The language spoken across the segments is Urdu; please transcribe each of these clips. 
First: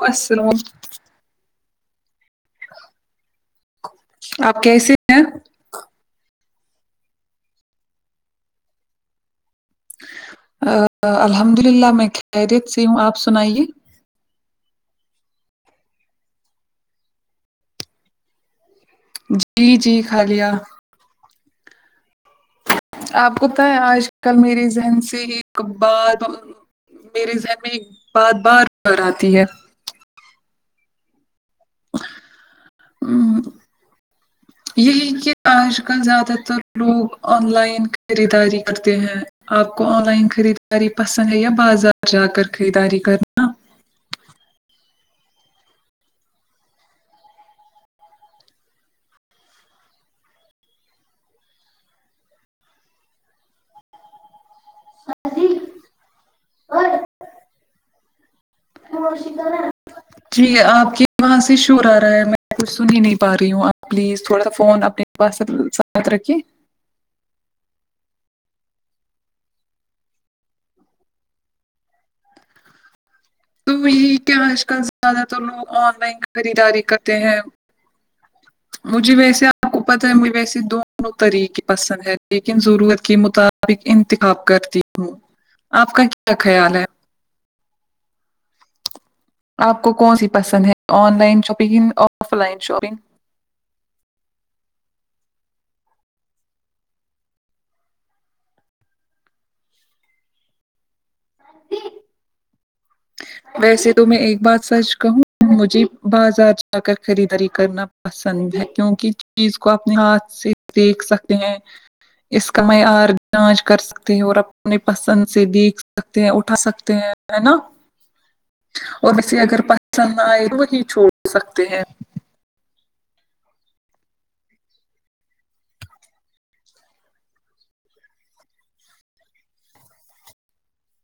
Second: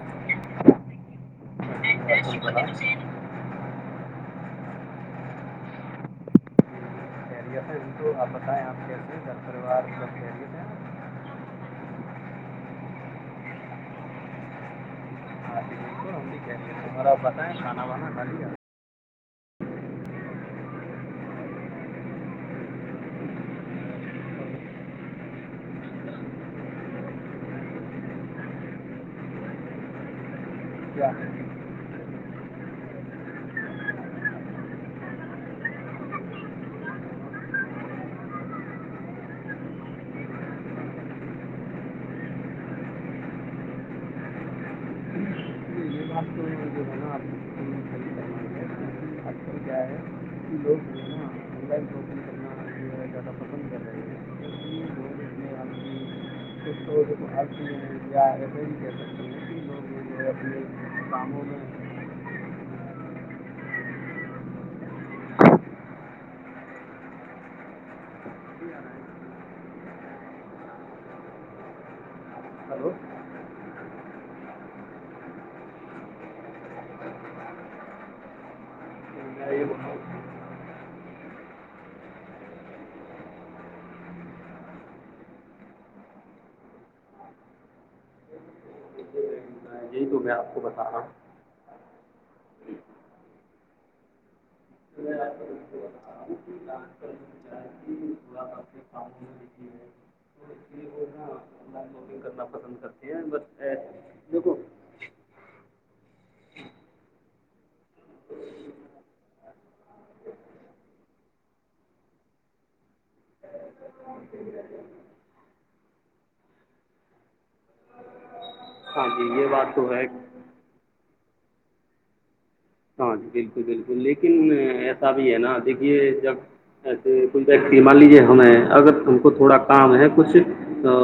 وشروم نہیں جشی بتے ت سےے آپ کیسے ہیں یس ہےٹو آپ بتائیں آپ کیسے گھر پریوار الحمد للہ میں خیریت سےی ہوں آپ سنائیے ہم بھیہاراپ بتائیں کانا وانا کالی جی جی خالیا آپ کوت ہے آج کل میری ذہن سے ہی کبار میرے ذہن میں ایک بات بار بار آتی ہے کیا ہ ج یہی کہ آج کل زیادہ تر لوگ آن لائن خریداری کرتے ہیں آپ کو آن لائن خریداری پسند ہے یا بازار جا کر خریداری ج کرنا یہ بات تو جو ہے نا آج کل کیا ہے کہ لوگ جو ہے نا آ لائ شاپگ کرنا زدہ پسند کر رہے ہیںوگ ٹھیک ہے آپ کے وہاں کاموں سے میں شور آ رہا ہے کچھ سن ہی نہیں پا رہی ہوں آپ پلیز تھوڑا سا فون اپنے پاس ساتھ رکھے ہلو تو یہی کیا آج کل زیادہ تر لوگ آن لائن خریداری کرتے ہیں ج مجھے ویسے آپ کو پتہ ہے مجھ ویسے دونوں طریقے پسند ہے لیکن ضرورت کے مق ابق انتخاب کرتی ہوں آپ کا کیا خیال ہے آپ کو ہوں یہی کون تو سی میں آپ کو پسند ہے بتا رہا online shopping offline shopping ب رہا ہوںافی جی ج پسند کرتی ہے ویسے تو میں ایک بات سچ کہوں مجھے بازار جا کر خریداری کرنا پسند ہے کیوںکہ چیز کو اپنے ہاتھ سے دیکھ سکتے ہیں اس کا معیار جانچ کر سک سکتے ہیں اور اپنے پسند سے دیکھ سکتے ہیں اٹھا سکتے ہیں ہے نا ہاں اور جی ویے یہ اگر بات تو ہے پسند نہ آئے تو وہی چھوڑ سکتے ہیں ہاں جی بالکل بالکل لیکن ایسا بھی ہے نا دیکھیے جب ایسے کوئی ویکتی مان لیجیے ہمیں اگر ہم کو تھوڑا کام ہے کچھ تو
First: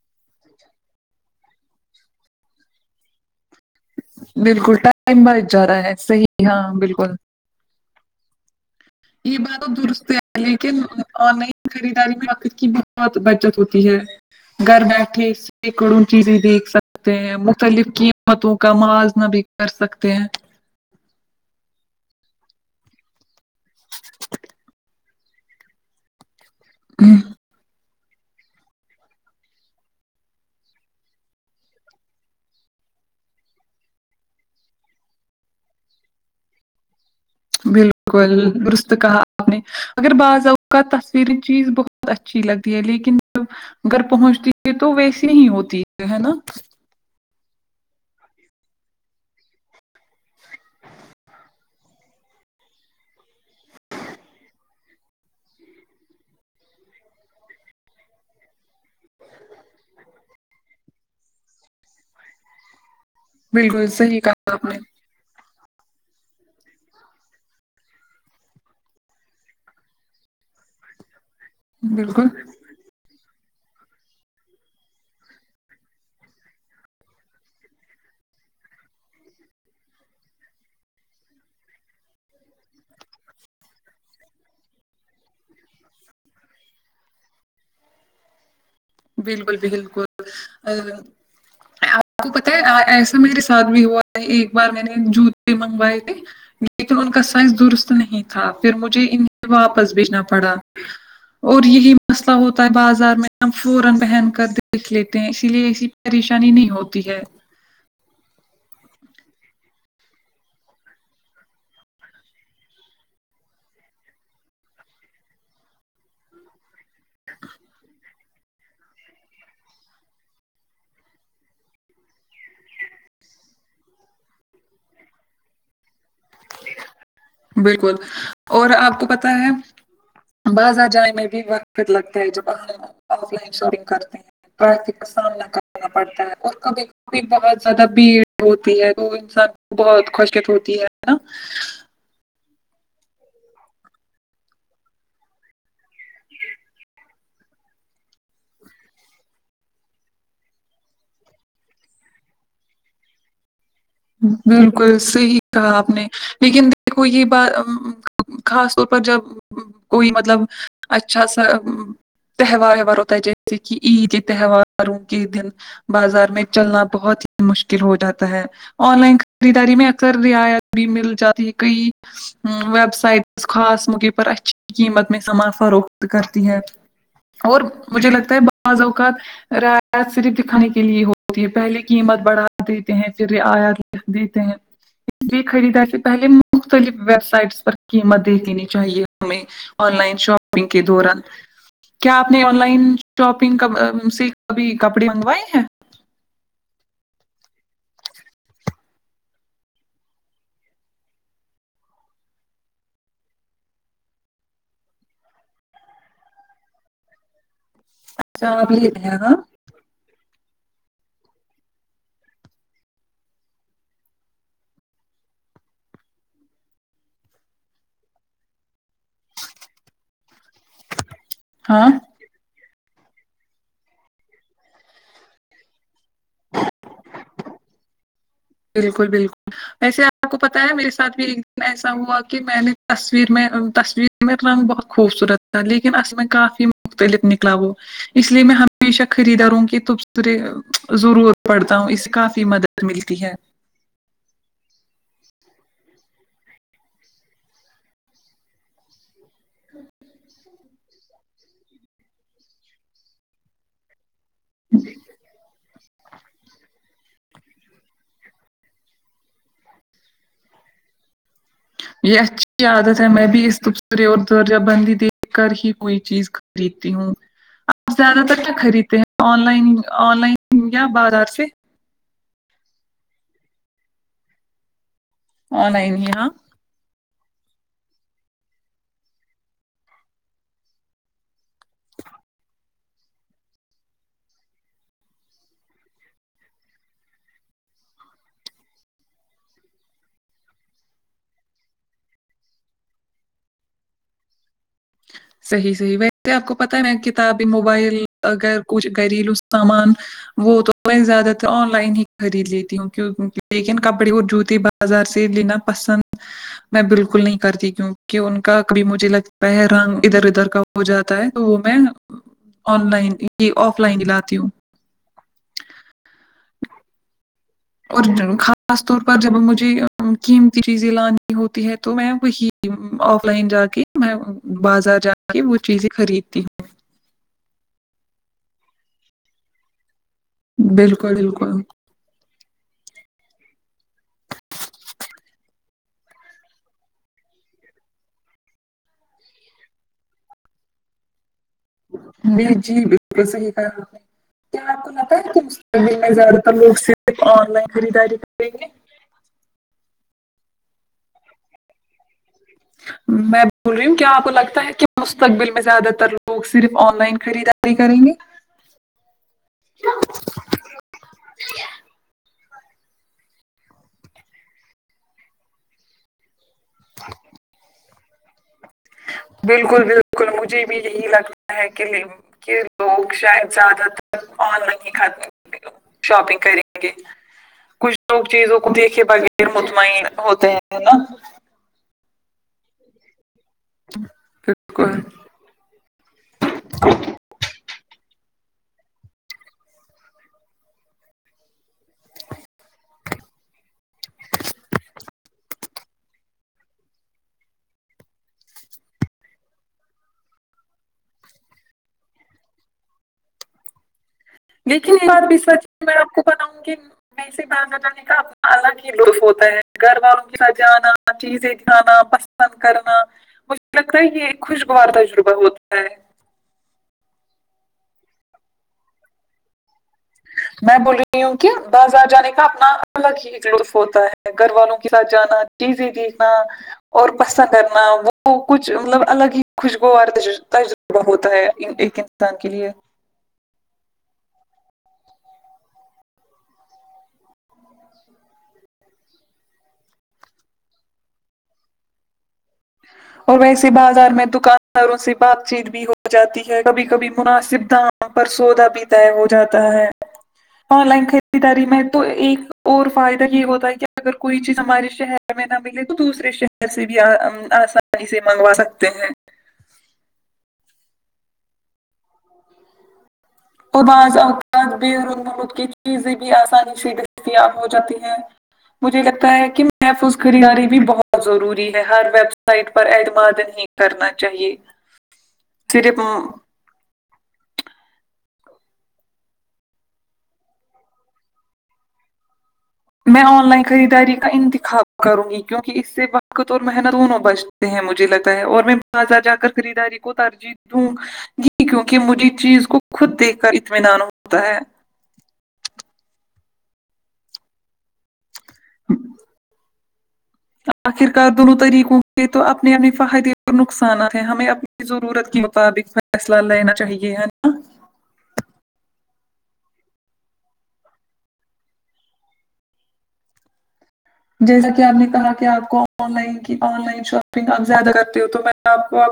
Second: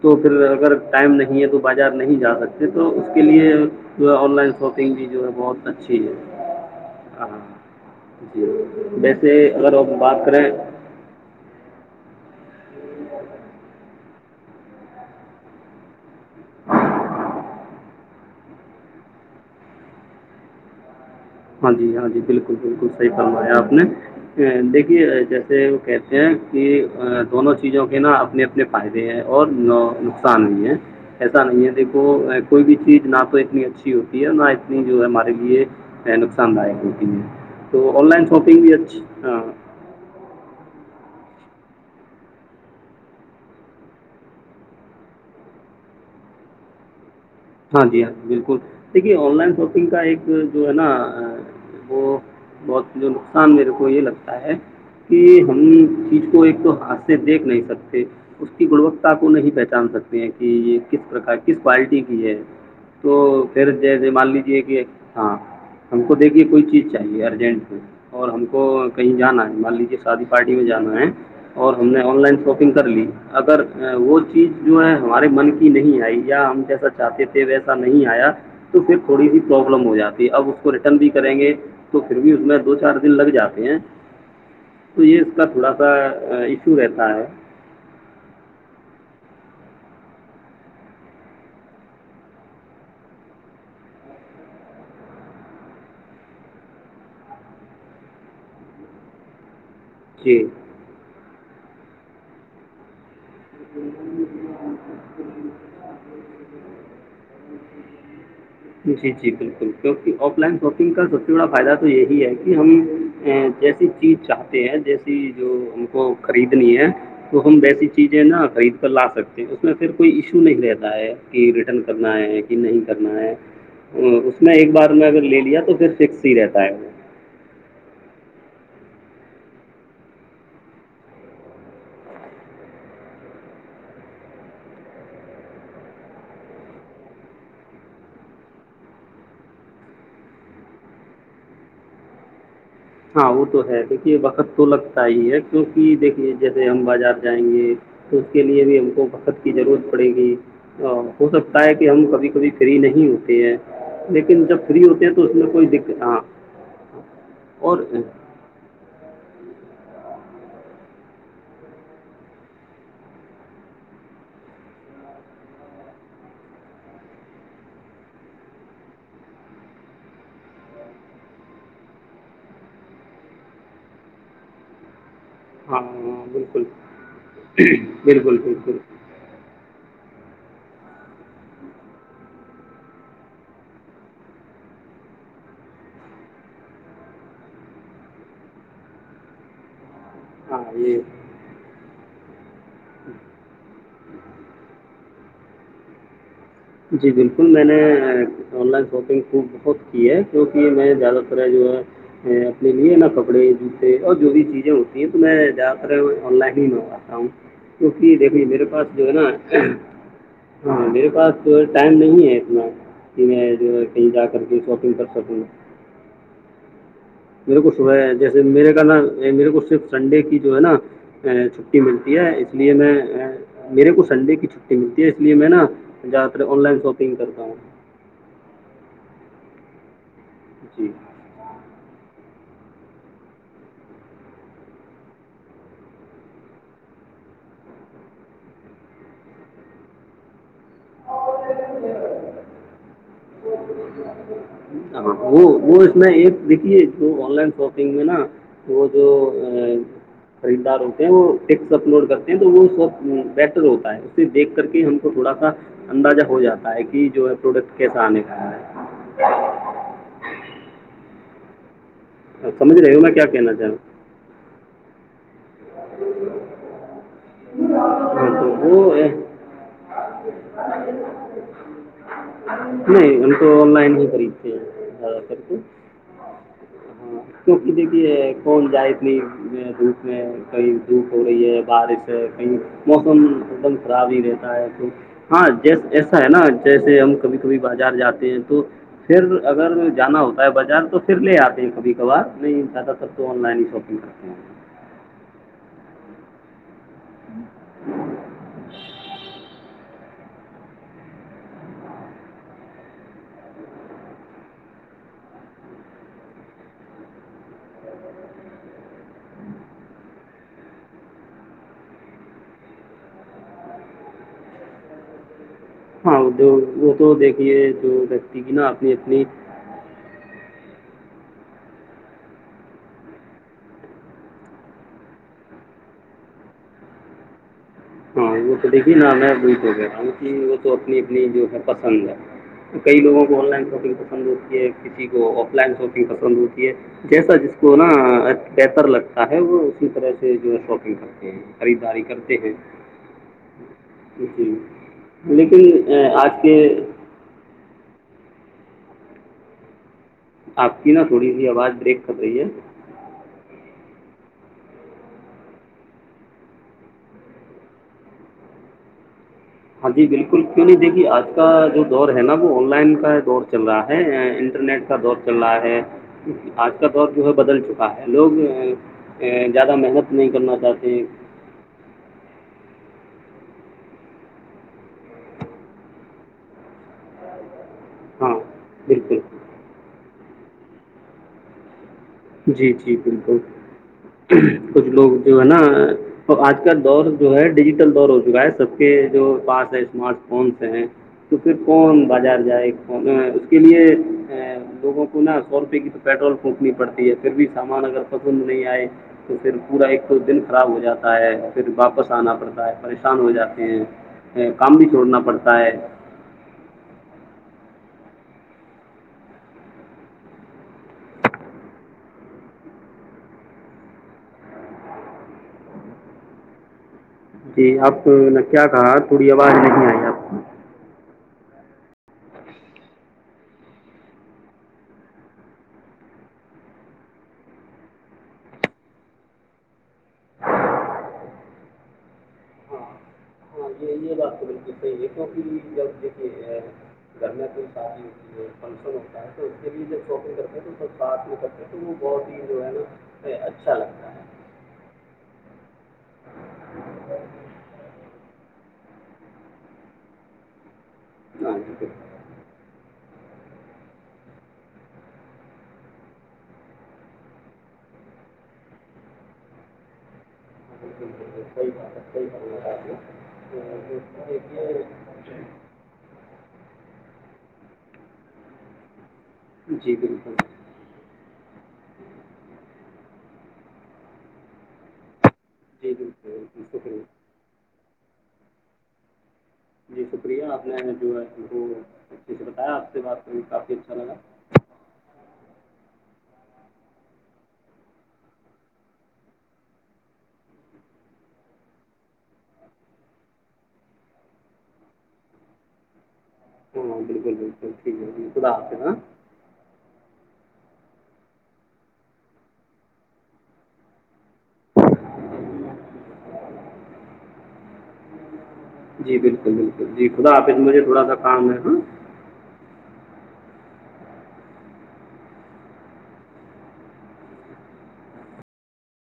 تو پھر اگر ٹائم نہیں ہے تو بازار نہیں جا سکتے تو اس کے لیے جو آن لائن شاپنگ بھی جو ہے بہت ا ہے صحی ہاں بالکل جی ویسے یہ بار اگر ہم درستتے بات کریں ل کہ خریداری میں وقت کی بہت بچت ہوتی ہے گھر بیٹھے ب کڑون چیزیں دیکھ سکتے ہیں مختلف قیمتوں کا موازنہ بھی کر سکتے ہیں ہاں جی ہاں جی بالکل بالکل صحیح فمایا آپ نے دیکھیے جیسے وہ کہ کہ دونوں چیزوں کے نا اپنے اپنے فائدے ہیں اور نقصان بھی ہے ایسا نہیں ہے دیکھو کوئی بھی چیز نہ تو اتنی اچھی ہوتی ہے نہ اتنی جو ہے ہمارے لیے نقصان داک ہوتی تو آن لائن بالکل شاپنگ بھی درست کہا اچھا آپ نے اگر بعض اوقات تصویری چیز بہت اچھی لگتی ہے لیکن جب گھر پہنچتی ہے تو ویسی نہیں ہوتی ہے ہے نا ہاں جی ہاں جی بالکل دیکھیے آن لائن شاپنگ کا ایک جو ہے نا وہ بہت جو نقصان میرے کو یہ لگتا ہے کہ ہم چیز کو ایک تو ہاتھ سے دیکھ نہیں سکتے اس کی گنوتتا کو نہیں پہچان سکتے ہیں کہ یہ کس پرک کس پارٹی کی تو پھر بالکل جیسے صحیح مان کہا لیجے آپ نے کہ ہاں ہم کو دیکھیے کوئی چیز چاہیے ارجنٹ کو اور ہم کو کہیں جانا ہے مان لیجے شادی پارٹی میں جانا ہے اور ہم نے آن بالکل لائن شاپ کر لی اگر وہ چیز جو ہے ہمارے من کی نہیں آئی یا ہم جیسا چاہتے تھے ویسا نہیں آیا تو پھر تھوڑی سی پروابلم ہو جاتی اب اس کو ریٹرن بھی کریں گے تو پھر بھی اس میں دو چار دن لگ جاتے ہیں تو یہ اس کا تھوڑا سا ایشو رہتا ہے بالکل بالکل ا آپ کو پت ہے ایسا میرے ساتھ بھی ہوا ہے ایک بار میں نے جوتے بھی منگوائے تھے یہ تو ان کا سائز درست نہیں تھا پھر مجھے ان واپس بیچنا جی پڑا اور یہی مسئلہ ہوتا ہے بازار میں فوران پہن کر دیکھ لیتے ہیں اسی لیے ایسی پریشانی نہیں ہوتی ہے جی جی بالکل کیکہ آف لائن شاپنگ کا سب سے بڑا فائدہ تو یہی ہے کہ ہم ا جیسی چیز چاہتے ہیں جیسی جو ہم کو خریدنی ہے تو ہم ویسی چیزیں نا خرید کر لا سکتے اس میں پھر کوئی ایشو نہیں رہتا ہے کہ ریٹرن کرنا ہے ہے کہ نہیں کرنا ہے اس میں ایک بار میں اگر لے لیا تو پھر سکس ہی رہتا ہے بالکل اور آپ کو پت ہے بازار جانے میں بھی وقت لگتا ہے جب ہم آف لائن شاپنگ کرتے ہیں ی کا سامنا کرنا پڑتا ہے اور کبھی بھی بہت زیادہ بھیڑ ہوتی ہے وہ انسان کو بہت خوشکت ہوتی ہے ہے نا ہاں وہ تو ہے دیکھیے وقت تو لگتا ہی ہے کیونکہ دیکھیے جیسے ہم بازار جائیں گے تو اس کے لیے بھی ہم کو بہت کی ضرورت پڑے گی ا ہو سکتا ہے کہ ہم کبھی کبھی فری نہیں ہوتے ہیں لیکن جب فری بالکل ہوتے ہیں تو اس صحیح میں کوئی کہا آپ دقت نے ہاں لیکن دیکھو یہ بات اور خاص طور پر جب کوئی مطلب اچھا سا تہوار ویوار ہو تائ جیسے کہ عید تہواروں کے دن بازار میں چلنا بہت ہی مشکل ہو جاتا ہے آن لائن خریداری میں اکثر رعایت بھی مل جاتی ہے کئی ویب سائٹس خاص مقےب پر اچھی قیمت میں سماس ہاں فروخت کرتی ہے بالکل اور مجھے لگتا بالکل ہے بالکل بعض اوقات رعایت صرف دکھانے کے لیے ہوتی ہے پہلے قیمت بڑھا دیتے ہیں پھر رعایت ل دیتے ہیں اس لیے خریداری سے پہلے مختلف ویب سائٹس پر قیمت دے دینی چاہیے ہمیں آن لائن ہاں شاپنگ کے یہ دوران کیا آپ نے آن لائن شاپنگ سے کبھی کپڑے منگوائے ہیں جی بالکل میں نے آن لائن شاپنگ خ بہت کی ہے جوکہ میں زیادہ تر جو ہے اپنے لیے نا کپڑے جوتے اور جو بھی چیزیں ہوتی ہیں تو میں زیادہ تر آن لائن ہی م پ ہ کیک دیکھے اچھا میرے آپ پاس لیتے جو ہیں ہے نا ہاں ہاں میرے پاس تو ٹائم نہیں ہے اتنا کہ میں جو ہے کہیں جا کر کے شاپنگ کر سکوں میرے کو صبح ہے جیسے میرے کا نا میرے کو صرف سنڈے کی جو ہے نا چھٹی ہاں ملتی ہے اس لیے میں میرے کو سنڈے کی چھٹی ملتی ہے اس لیے میں نا ج آن لائن شاپنگ کرتا ہوں بالکل بالکل ویسے آپ کو پتاہ ہے میرے جی ساتھ بھی ایسا ہوا کہ میں نے تصویر میں تصویر میں رنگ بہت خوبصورت تھا لیکن اص میں کافی مختلف نکلا وہ اس لیے میں ہمیشہ خریدار ہوں کہ ت تے ضرور پڑھتا ہوں اس سے کافی مدد ملتی ہے [unintelligible] ہ وہ وہ اس میں ایک دکھی ہے جو آن لائن شاپنگ میں نا وہ جو ا خریدار ہوتے ہیں وہ ٹیکٹ اپلوڈ کرتے ہیں تو وہ سب بیٹر ہوتا ہے اسے دیکھ کر کے ہم کو تھوڑا سا اندازہ ہو جاتا ہے کہ جو ٹ کےس آنے کا ہے یہ اچھی سمجھ رہے ہو عادت ہے کیا میں بھی کہنا اس چاہ رہا خوبصوری اور درجہ بندی د کر ہی کوئی چیز خریدتی ہوں آپ ہوں زیادہ تر ہاں کیا تو وہ خریدتے اے، ہیں آن لائن آن لائن یا بازار سے نہیں ہم تو آن لائن ہی خریدھی آنائن ہاں تو ک دے کہ کون جائے اتنی اس میں کہیں دھوپ ہو رہی ہے بارش ہے کہیں موسم ایک دم خراب نہیں رہتا ہے دھپ ہاں جیس ایسا ہے نا جیسے ہم کبھی کبھی بازار جاتے ہیں تو پھر اگر جانا ہوتا ہے بازار تو پھر لے آتے ہیں کبھی کبھار نہیں زیادہ سک تو آن لائن ہی شاپنگ [unintelligible] صحی صحی بائی کہ آپ کو پت ہے میں کتابی موبائل اگر کچھ گھریلو سامان وہ تو میں زیادہ تر آن لائن ہی خرید لیتی ہوں کیوںہ لیکن کپڑے اور جوتے ب بازار سے لینا پسند میں بالکل نہیں کرتی کیوںکہ ان کا کبھی مجھے لگ برگ ادھر ادھر کا ہو جاتا ہے تو وہ میں آن لائن یہ آف لائن د لاتی ہوں ہاں ادوگ وہ تو دیکھیے جو اور ویکتی کی نا خاص اپنی طور پر اپنی جب مجھے قیمتی چیزیں لانی ہوتی ہے تو میں وہی آف لائن جا کے میں بازار جا کہ وہ چیزیں خریدتی ہاں وہ تو دیکھیے نام ہے ب وہ تو ہوں اپنی بالکل اپنی جو ہے بالکل پسند ہے کئی لووں کو آن لائن شاپنگ پسند ہوتی ہے کسی کو آف لائن شاپنگ پسند ہوتی ہے جیسا جس کو نا بہتر لگتا ہے وہ اسی طرح سے جو ہے شاپنگ کرتے ہیں خریداری کرتے ہیں س کہا آپ نے جی کیا آپ کو لتا ہے کہ لیکن مستقبل اے، میں آج زیادہ تر کے لوگ سے صرف آن لائن خریداری کریں گے آپ کی نا تھوڑی سی آواز بریک کر رہی ہے میں بول رہی ہوں کیا آپ کو لگتا ہے کیا مستقبل میں زیادہ تر لوگ صرف آن لائن خریداری کریں گے ہاں جی بالکل کیوں نہیں دیکھیے آج کا جو دور ہے نا وہ آن لائن کا دور چل رہا ہے انٹرنیٹ کا دور چل رہا ہے آج کا دور جو ہے بدل چکا ہے لوگ زیادہ بالکل محنت نہیں بالکل کرنا مجھے بھی چاہتے یہی لگتا ہے کے لیے کہ لوگ شاید زیادہ تر آن لائن ہی خم شاپنگ کریں گے کچھ لوگ ہاں چیزوں کو دیکھے بالکل بغیر مطمئن ہوتے ہیں نا جی جی بالکل کچھ بالکل لوگ جو ہے نا اور آج کال دور جو ہے ڈیجیٹل دور ہو چکا ہے سب کے جو پاس ہے اسمارٹ فونس ہیں تو پھر کون بازار جائے اس کے لیے لوگوں کو نا سو روپے کی تو پیٹرول پھنکنی پڑتی ہے پھر بھی سامان اگر پسند نہیں آئے تو پھر پورا ایک تو دن خراب ہو جاتا ہے اور پھر واپس آنا پڑتا ہے پریشان ہو جاتے ہیں کام بھی لیکن ایک چھوڑنا بات بھی پڑتا سچ ہے میں آپ کو بتاؤں گی میں سے باہر ن جانے کا اپنا الگ ہی لطف ہوتا ہے گھر والوں کی ساتھ جانا چیزیںانا بند کرنا مجھے لگتا ہے یہ ایک خوشگوار تجربہ ہوتا ہے جی آپ کو نے کیا کہا تھوڑی آواز نہیں آئی آپ میں بول رہی ہوں کہ بازار جانے کا اپنا الگ ہی ایک لطف ہوتا ہے گھر والوں کے ساتھ جانا چیزیں دیکھنا اور پسند کرنا وہ کچھ مطلب الگ ہی خوشگوار تجربہ ہوتا ہے ایک انسان کے لیے ہاں ہاں یہ یہ بات تو بالکل صحی ہے کیوںکھر بھی ج دیکے ہے [unintelligible] [inaudible] فنکشن ہوتا ہے تو اس کے لیے جب شاپنگ کرتے ہیں تو سب ساتھ میں کرتے ہیں تو وہ بہت ہی جو ہے نا اے، اور ویسے اچھا بازار لگتا میں ہے دکان ساروں سے بات چیت بھی ہو جاتی ہے کبھی کبھی مناسب دام پر سودا بھی وہ جاتا ہے آن لائن ہاں خریداری جی میں بالکل تو ایک اور فائدہ یہ ہوتا ہے کہ اگر کوئی چیز ہمارے شہر میں نہ ملے تو دوسرے شہر سے بھی آس پ سے منگوا سکتے ہیں بکل بکل کوئی بات کوئی بات ب اوربعض اوتاد بیرونم کے چیزیں بھی آسانی سے دستیاب ہو جاتی ہیں مجھے لگتا ہے کہ جی محفوظ بالکل گریاری بھی بہت ضروری ہے ہر ویب سائٹ پر اعتمادن نہیں کرنا چاہیے سری جی پ بالکل بالکل شکریہ جی شکریہ آپ نے جو ہے وہ اچھے سے بتایا سے میں بات کر کے آن لائن کافی اچھا لگا خریداری کا انتخاب کروں گی کیونکہ اس سے وقت اور محنت دونوں بچتے ہیں مجھے لگتا ہے اور میں تازا جا کر خریدااری کو ترجی جی کیونکہ مجھے چیز کو خود دیکھ کر اطمینان ہوتا ہے ہاں بالکل بالکل ٹھیک ہے ج خد آتےا آخر کار دونوں طریقوں کے تو اپنے اپنے فہدی اور نقصانات ہیں ہمیں اپنے ضرورت کے مطابق فیصلہ لینا چاہیے جی بالکل بالکل جی خدا آپ اس مجھے تھوڑا سا کام ہے ہاں جیسا کہ آپ نے کہا کہ آپ کو آن لائن کی آن لائن شاپنگ آپ زیادہ کرتے ہو تو میں آپ کو